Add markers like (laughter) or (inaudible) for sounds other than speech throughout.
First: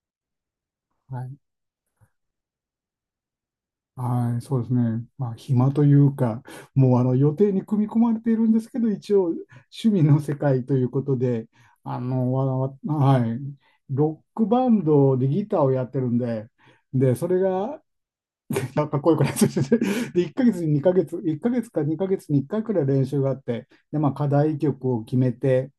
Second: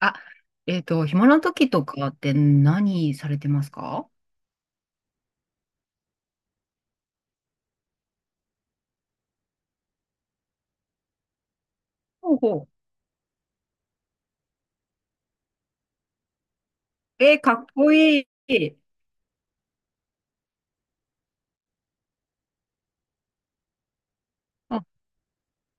あ、は暇い、な時とかって何されてますか？はい、そうですね。まあ、暇というか、もうあの予定に組み込まれているんですけど、一応趣味の世界ということで、あの、ほうわほわはい、ロックバンドでギターをやってるんで、で、う。そえれーかっが、こいい。(laughs) かっこよくないですね。(laughs) で、1ヶ月に2ヶ月、1ヶ月か2ヶ月に1回くらい練習があって、で、まあ、課題あ、曲を決めて、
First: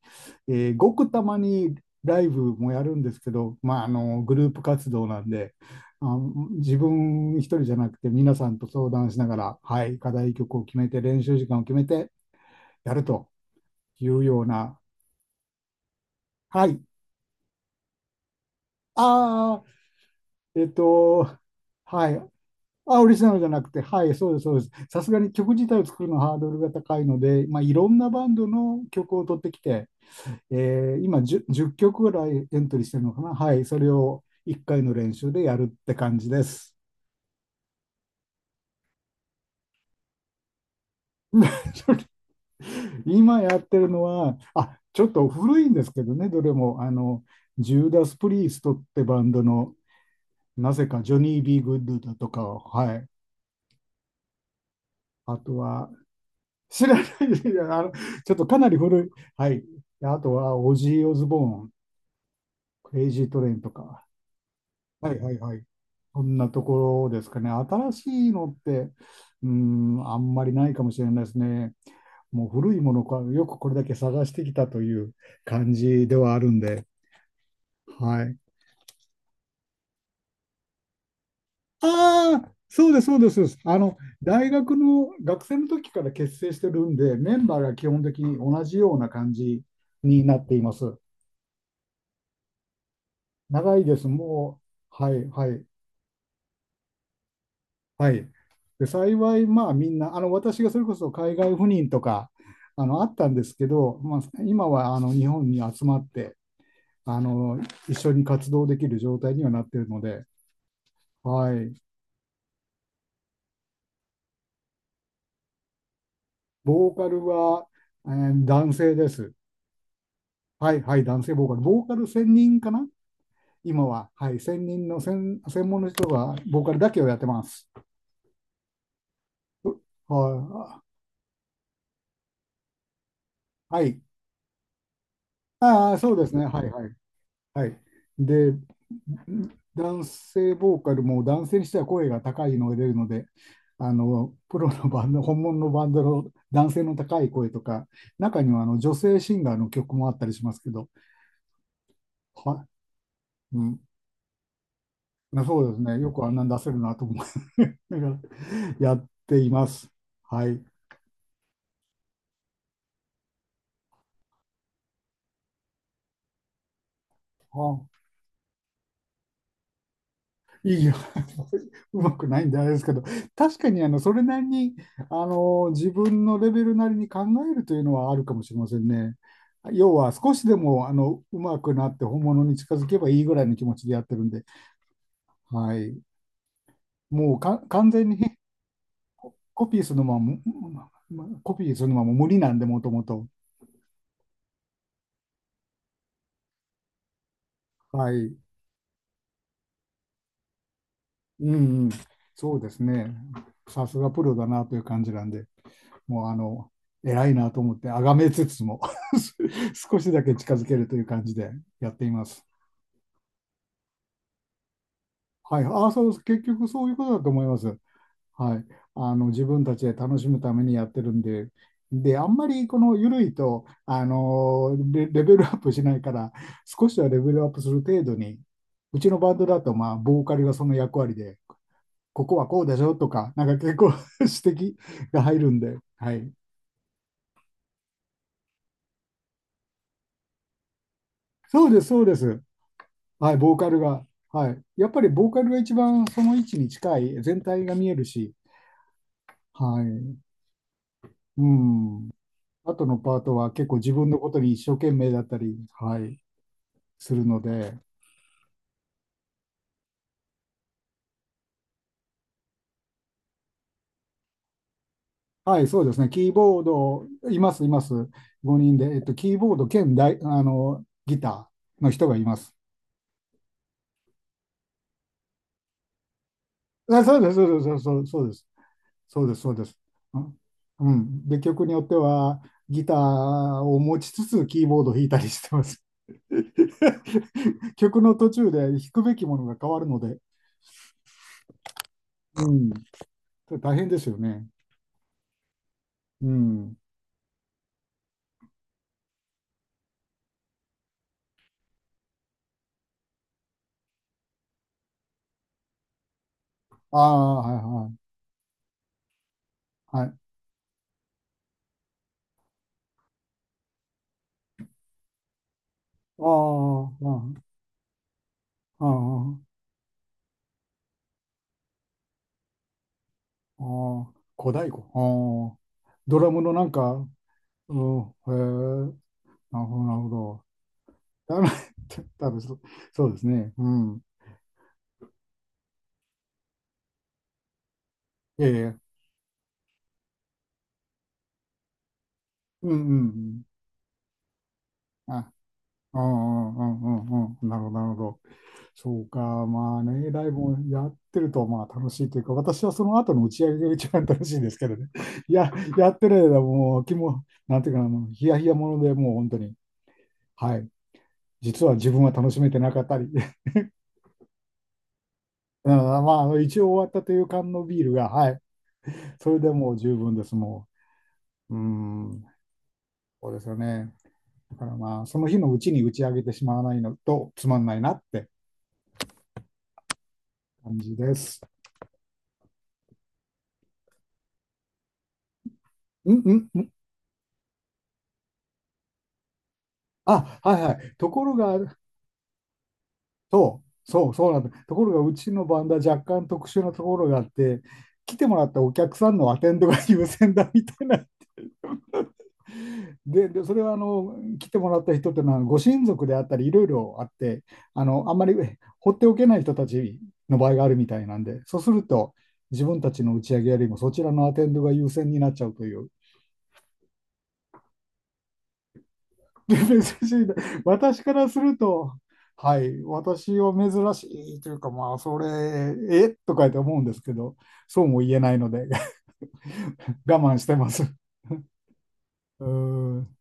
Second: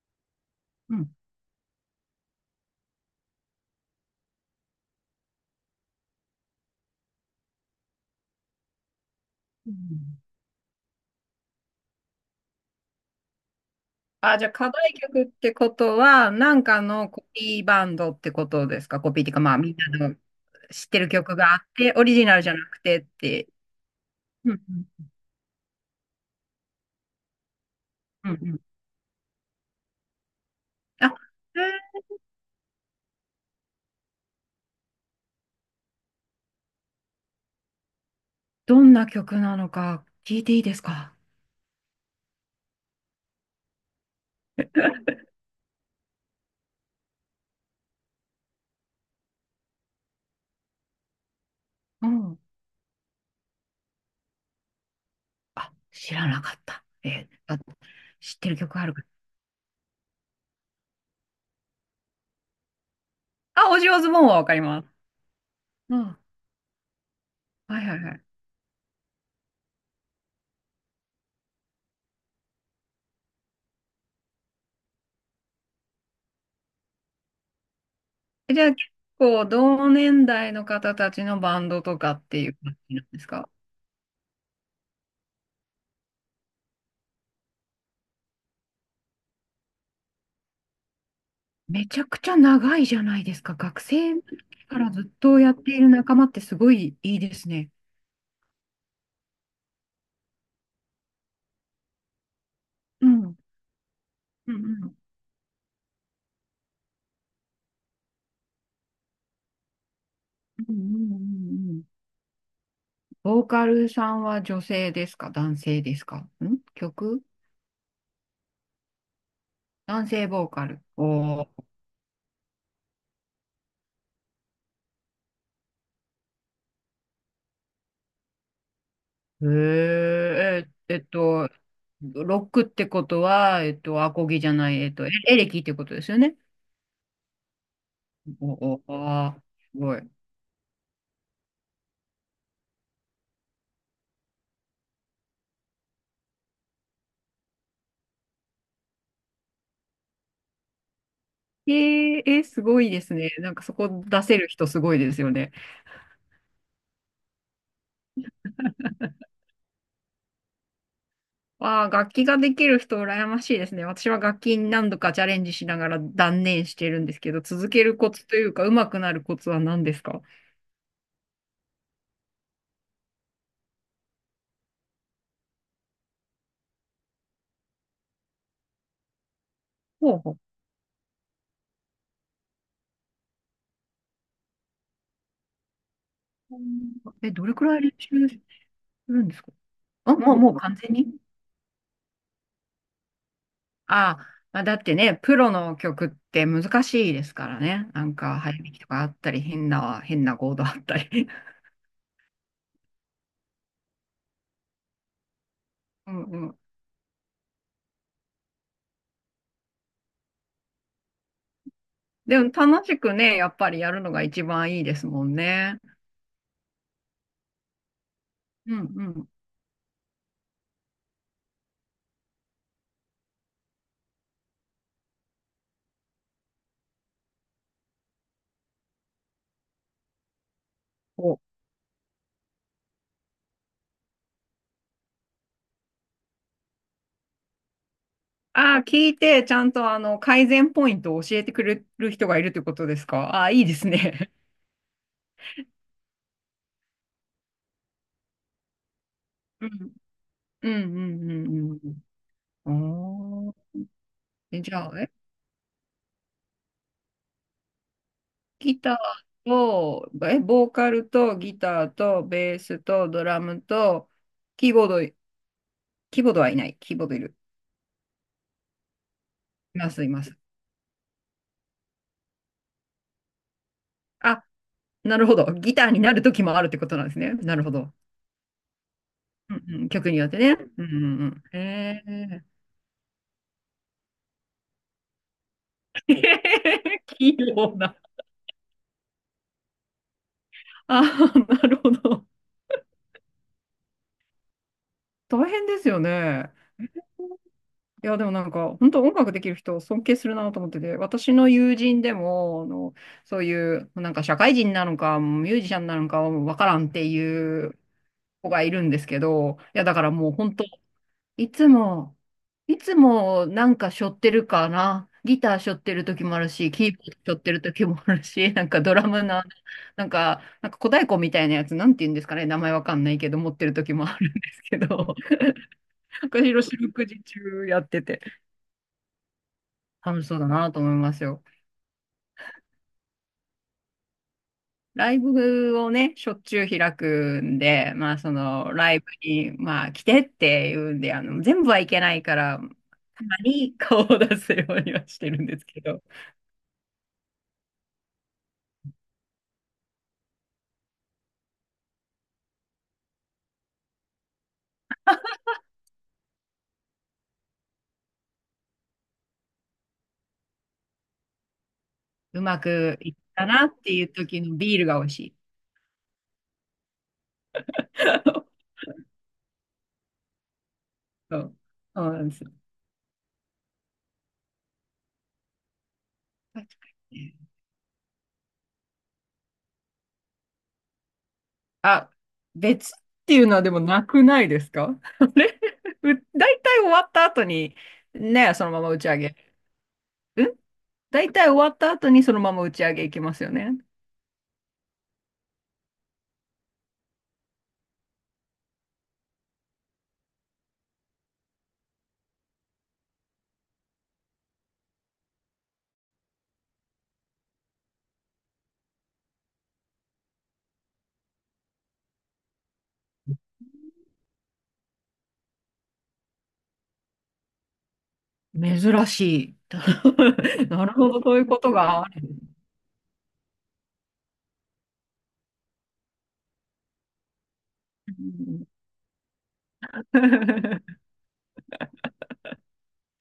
ごうくん。たまにライブもやるんですけど、まあ、あのグループ活動なんであ、自分一人じゃなくて皆さんと相談しながら、うはい、課ん。題曲を決めて練習時間を決めてやるというあ、よじうゃあ課な、題曲ってことは、なんはい、かのコピーバンドってことですか？コピーっていうか、まああみんなのー、えっ知ってる曲と、があって、オはリい、ジナルじゃなくてあ、っオリジナルじて。ゃなくて、はい、そうです、うそうでんす。うさんすがに曲自体を作るのはハードルが高いので、まあ、いろんなバうんうンドん。の曲を取ってきて、あ、今 え 10, ー曲ぐらいエントリーしてるのかな、はい、それを1回の練習でやるって感じです。どんな曲なのか聞いていいですか？ (laughs) 今やってるのは、あ、ちょっと古いんですけどね、どれも、あの、ジューダス・プリーストってバンドの、なぜかジョニー・ビー・グッドうだとん。かを、はい、あとあ、は、知らなかった。知らない、(laughs) いあ、やあの、ちょ知っっとてかるなり曲あるか？古い、はい、あとは、オジー・オズボーン、クレイジー・トレインあ、とオジーオか、ズボーンはわかります。はいはいはい。うん。そんなところですかね。はい新はいしはい。いのって、うーん、あんまりないかもしれないですね。もう古いものか、よくこれだけ探してきたという感じではあるんで。はい。え、じゃあ結構同年代の方たちのバンドとかってあいあ、う感そうじでなんす、そでうすです、そうか？です。あの、大学の学生の時から結成してるんで、メンバーが基本的に同じような感じになっています。めちゃくちゃ長いじゃないですか。長学いです。生のも時からう、ずはっい、とはやっい。ている仲間ってすごいいいですね。はい。で、幸い、まあみんな、あの、私がそれこそ海外赴任とか、あの、あうっん。うたんんですけど、まあ、うん。今うは、んあの、日本に集まって、あの、一緒に活動できる状態にはなっているので、うんうはんい。うん。ボーカルさんは女性ですか、男性ですか？ん、ボーカ曲、ルは、男性です。男性ボーカはい、ル。はい、お男性ボーー。カル。ボーカル専任かな今は。はい、専任の専門の人が、ボーカルだけをやってます。へー。え、はロックってことは、い。はい。アコギじゃない、エレキってこあとあ、ですそうよですね。ね。はい、はい。はい。で、おお、あーすご男い。性ボーカルも男性にしては声が高いのが出るので、あの、プロのバンド、本物のバンドの男性の高い声とか、中にはあの女性シンガーの曲もあったりしますけど、えー、すは、ごいですね。なんうかそん、こ出せる人すごいですよね。そうですね。よくあんなん出せるなと思う。(laughs) だから、やっています。はい。わあ、楽器ができる人羨ましいですね。私は楽器に何度かチャレンジしながら断念してるんですけど、続けるあコツというか、上手くなるコツは何ですか？いいよ。(laughs) うまくないんであれですけど、確かにあのそれなりにあの自分のレベルなりに考えるというのはあるかもしれませんね。要はほうほ少う。しでもあのうまくなって本物に近づけばいいぐらいの気持ちでやってるんで、はい、え、もうどれかくらい完練全に習すね、るんですか？コピーするのあ、はももう、もう完全に、コピーするのはもう無理なんで、もともと。ああ、まあ、だってね、プロの曲って難しいですからね。なはんい、か、早弾きとかあったり、変なコードあったり。うんうん、そうですね。さすがプロだなという感じなんで。(laughs) うもうあん。の、偉いなと思って、あがめつつも (laughs) 少しだけ近づけるという感じでやっていまです。も楽しくね、やっぱりやるのが一番いいですもんはい。ね。ああ、そう結局そういうことだと思います。はい。うんうあの、ん。自分たちで楽しむためにやってるんで、で、あんまりこの緩いと、あのレベルアップしないから、少しはレベルアップする程度に、うちのバンドだと、まあ、ボーカルがその役割お、で、ここはこうでしょとか、なんか結構 (laughs) 指摘が入るんで、はい。ああ、聞いて、ちゃんと改善ポイントを教えてくそうでれす、そうるで人がす。いるということですか？はい、ああ、ボーいいカでルすが、ね。はい。やっぱりボーカルが一番その位置に近い、全体が見えるし、うはん。い。うんううんうんん。うあとのパートん。おはー。結構自分のことにえ、一じ生ゃ懸あ、命だったり、はい、するので、ギターと、ボーカルとギターとベースとドラムと、キーボード、はい、そうですね。キーボキーードはいボーない。キーボードいド、る。います、います。5人で、キーボードいま兼す、いダイ、まあす。の、ギターの人がいます。あ、なるほど。ギターになる時もあるってことなあ、んでそすうでね。す、そうなでるほす、ど。そうです、そうです、そうです、そううんです。うん、曲にうよってん。ね。うんううんで、んうん。曲によってへは、え。ギターを持ちつつ、キーボードを弾いたりしてます。(laughs) 器用 (laughs) な。曲の途中で弾くべきものが変わるので、ああ、なるほど。うん、大変ですよね。大変ですようね。ん。いや、でもなんか、本当音楽できる人を尊敬するなと思ってて、私の友人でも、あの、そういう、なんか社会人なのか、ミュージシャンなのかわからんっあてあ、いうはい子がいるんですけど、いや、だはかい。はらい。もう本当いつも、いつもなんか背負ってるかな。ギター背負ってる時もあるし、キあーボード背負っあ、てる時もあるし、(laughs) なんかあドラムの、あ、なんか小太鼓みたいなやつ、なんて言うんですかね、名前わかんないけど、持っあてる時もあ、あるんで小す太け鼓。ど、ああ、ド (laughs) ラム私、のなん四六か、時中うやっん、てて、へえ、なるほど、なるほ楽しそうど。だなと思いますだよ。め、(laughs) 多分そうですね。うん。ライブをね、しょっちゅう開くんで、まあ、そえの、え、ライブに、まあ、来てっていうんで、全部はいけないから、うん、うたまん、に顔を出すようにはうん。してあ、るんですけうど。ん、うん、うん、うん、うん、なるほど、なるほど。そうか、まあね、ライブもやってるとまあ楽しいというか、私はその後の打ち上げが一番楽しいんですけどね。(laughs) いや、やってる間もう気も、なんていうかな、あのヒヤヒヤものでもう本当に、はい、実は自分は楽しうめてまなかっくたり、いっ (laughs) たなっていう時のビールが美味しい。うん、まああの一応終わったという缶のビールが、はい、(laughs) それでもう十分です、もそう。う。うそうなん、んですよ。そうですよね。だからまあ、その日のうちに打ち上げてしまわ確かないのにとね。つまんないなって感じです。あ、別っていうのはでもなくないですか？ (laughs) あれ、うんうんう大ん。体終わった後に、ね、そのまま打ち上げ。あ、うん、はいはい。とこ大ろ体終わが、った後にそのまま打ち上げ行きますよそね。う、そう、そうなんだ。ところが、うちのバンドは若干特殊なところがあって、来てもらったお客さんのアテンドが優先だみたいな。で、それはあの来てもらった人っていうのはご親族であったりいろいろあって、あの、あんまり放っておけない人たちの場合があるみたいなんで、そうすると自分たちの打ち上げよりもそちらのアテンドが優先になっちゃうという。珍しでい。珍しいな。(laughs) なる私ほかど、らそすういうることと、がある。はい、私は珍しいというか、まあ、それ、とかって思うんですけど、そうもう言えないので、ん。 (laughs) 我慢してます。(laughs) (laughs) うーん、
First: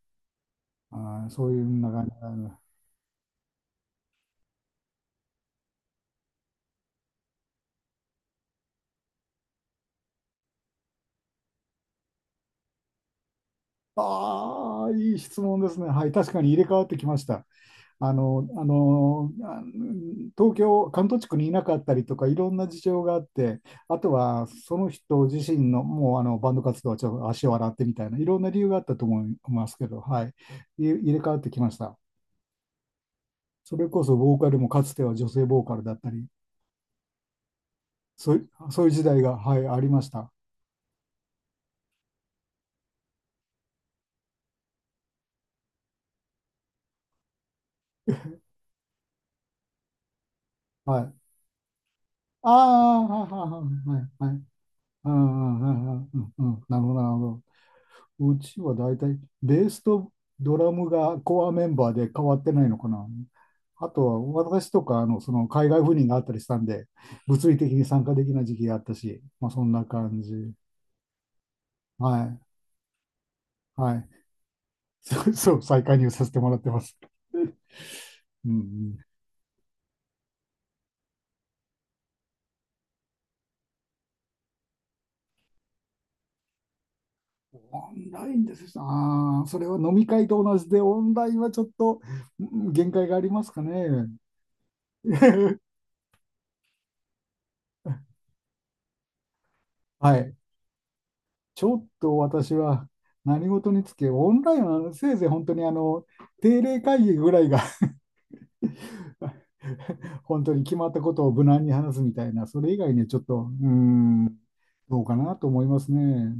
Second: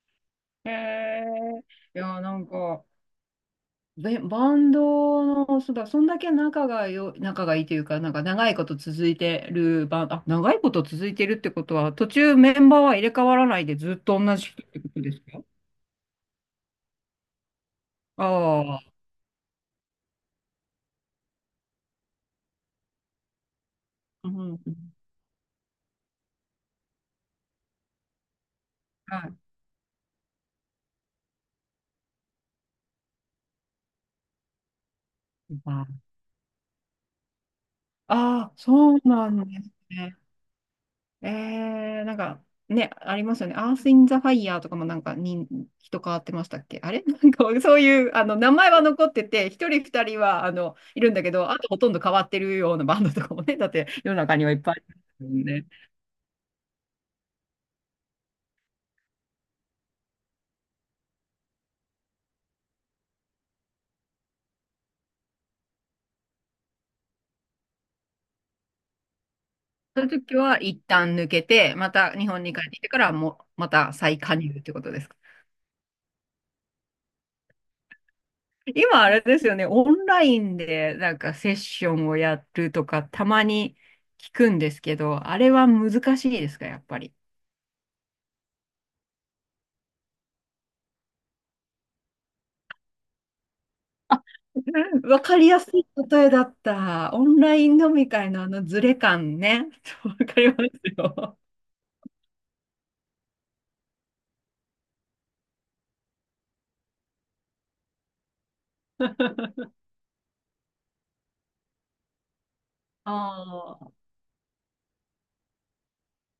へあーそういうえ。ふうない感じや、ななんの。か、バンドの、そうだ、そんだけ仲がいいというか、なんか長いこと続いてるバンド、あ、長いこと続いてるってことは、途中メンバーは入れ替わらないでずっと同じ人ってあこあ、とでいいすか？質問ですね。はい、確かに入れ替わってきました。あの、あああ、の、あ東京、関東地区にいなかったりとか、いろんな事情があって、あとうはん、うそのん。人自身の、もうあのバンド活動はちょっと足を洗ってみたいな、いろんな理由があったとは思いい。ますけど、はい、入れ替わってきました。それこそボーカルもかつては女性ボーカルだったり、ああ、そういうそう時代なが、んはでい、すありましね。た。なんか、ね、ありますよね。アース・イン・ザ・ファイヤーとかもなんかに人変わってましたっけ、あれ？ (laughs) なんかそういう名前は残ってて、一人二人ははいるい。んだけど、あとほとんど変わってあるようなバあ、ンドとはいかはもね、だっていはい世のはい。は中い、にはいっぱいあうるもんんうね。んうんうんうんうん。なるほど、なるほど。うちは大体、ベースとドラムがコアメンバーで変わってないのかな。あとは、私とか、あの、その海外赴任があったりしたんで、物理的に参加できない時期があったし、まあ、そんなそういう感じ。時は一旦抜けて、または日い。本に帰ってきてからも、またはい。再加入ってことで (laughs) すか？そうそう、再加入させてもらってます。(laughs) うんうん。今あれですよね、オンラインでなんかセッションをやるとかたまに聞くんですけど、あれは難しいですか、やっぱり。オンラインですよ。ああー、それは飲み会と同じで、オンラインはちょっとうん、限界がありますかね。わかりやす (laughs) い例えだった。オンライン飲み会のあのズレ感ね。(laughs) わはい。かりますよ。ちょっと私は何事につけ、オンラインはせいぜい本当にあの定例会議ぐらいが (laughs) 本当に決まったことを無難に話すみたいな、それ以外にはちょっと、うーああ、ん、どうかなと思いますね。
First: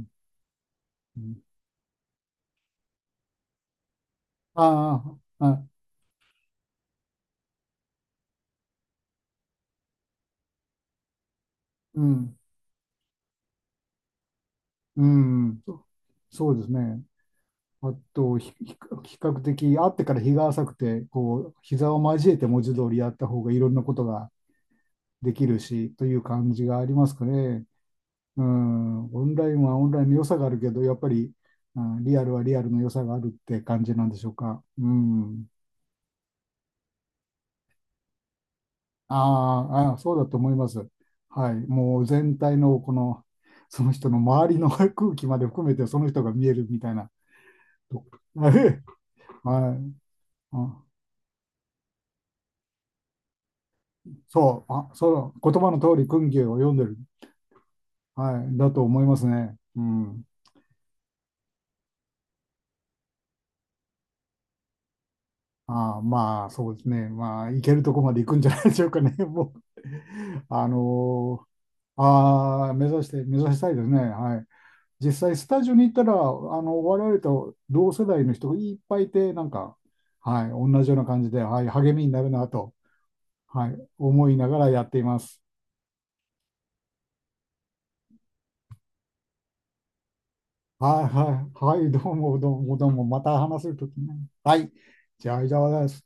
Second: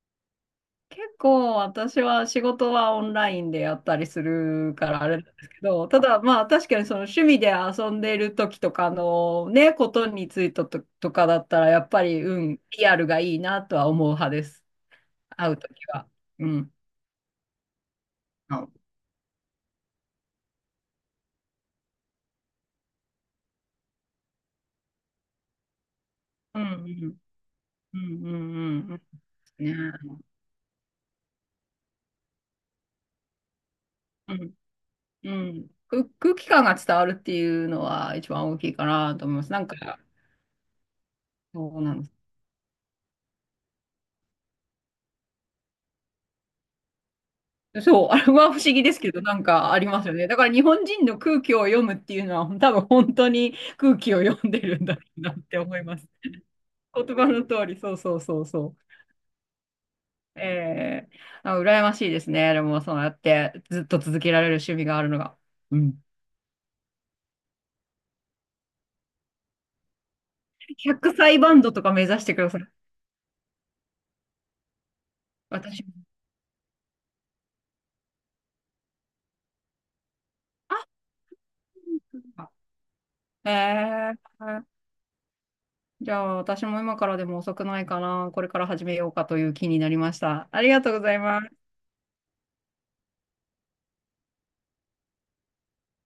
結うん、構私は仕事はオンラインでやったりするかあらあれあ、なんですけあ、ど、ただまあ確かにその趣味で遊んでる時とかのね、ことについてと、とかだったらやっうぱり、うん、ん、リアルがいいなとは思う派です。う会うん、時は。うそうですん。ね。あと、うん比較的、会ってから日が浅くて、こう、膝を交えて文字通りやった方がいろんなことができるし、という感うんじうがありますんかね。うんううんうん。ん、オンラインはオンラインのね。良さがあるけど、やっぱり、うん、リアルはリアルの良さがあるって感じなんでしょうか。ううん。ん。空気感が伝わるっていうのは一番大きいかなと思います。なんあか、ーあー、そうだと思います。はい。そうなもんうで全体のこの、その人の周りの (laughs) 空気まで含めてその人が見えるみたいな。す。(laughs) とそう、(laughs) あれはは不思い。議ですけど、なんかはありい、ますよね。だから日あ、本人の空気を読むっていうのは、多分本当に空気を読んでそう、るんあ、だろうなそっう、て言葉思のい通ます。り、訓義を読んでる。言葉の通り、そうそうそはうい。だそと思いますね。うん。う。あ、羨ましいですね。でも、そうやってずっと続けられる趣味があるのが。うあーん。まあ、そうですね。まあ、行けるとこまで行くんじゃないでしょうかね。(laughs) もう、あ100歳のバンドとか目指してください。ああ、目指したいですね。はい。実際、スタジオに私行も。ったら、あの、我々と同世代の人がいっぱいいて、なんか、はい、同じような感じで、はい、励みになるなあ、と、はい、え思いながーらやっています。じゃあ、私も今からでも遅くないかな。これから始めようかという気になりました。ありがとうごはざい、います。はい、はい、どうも、どうも、どうも、また話せるときね。はい。じゃあ、以上です。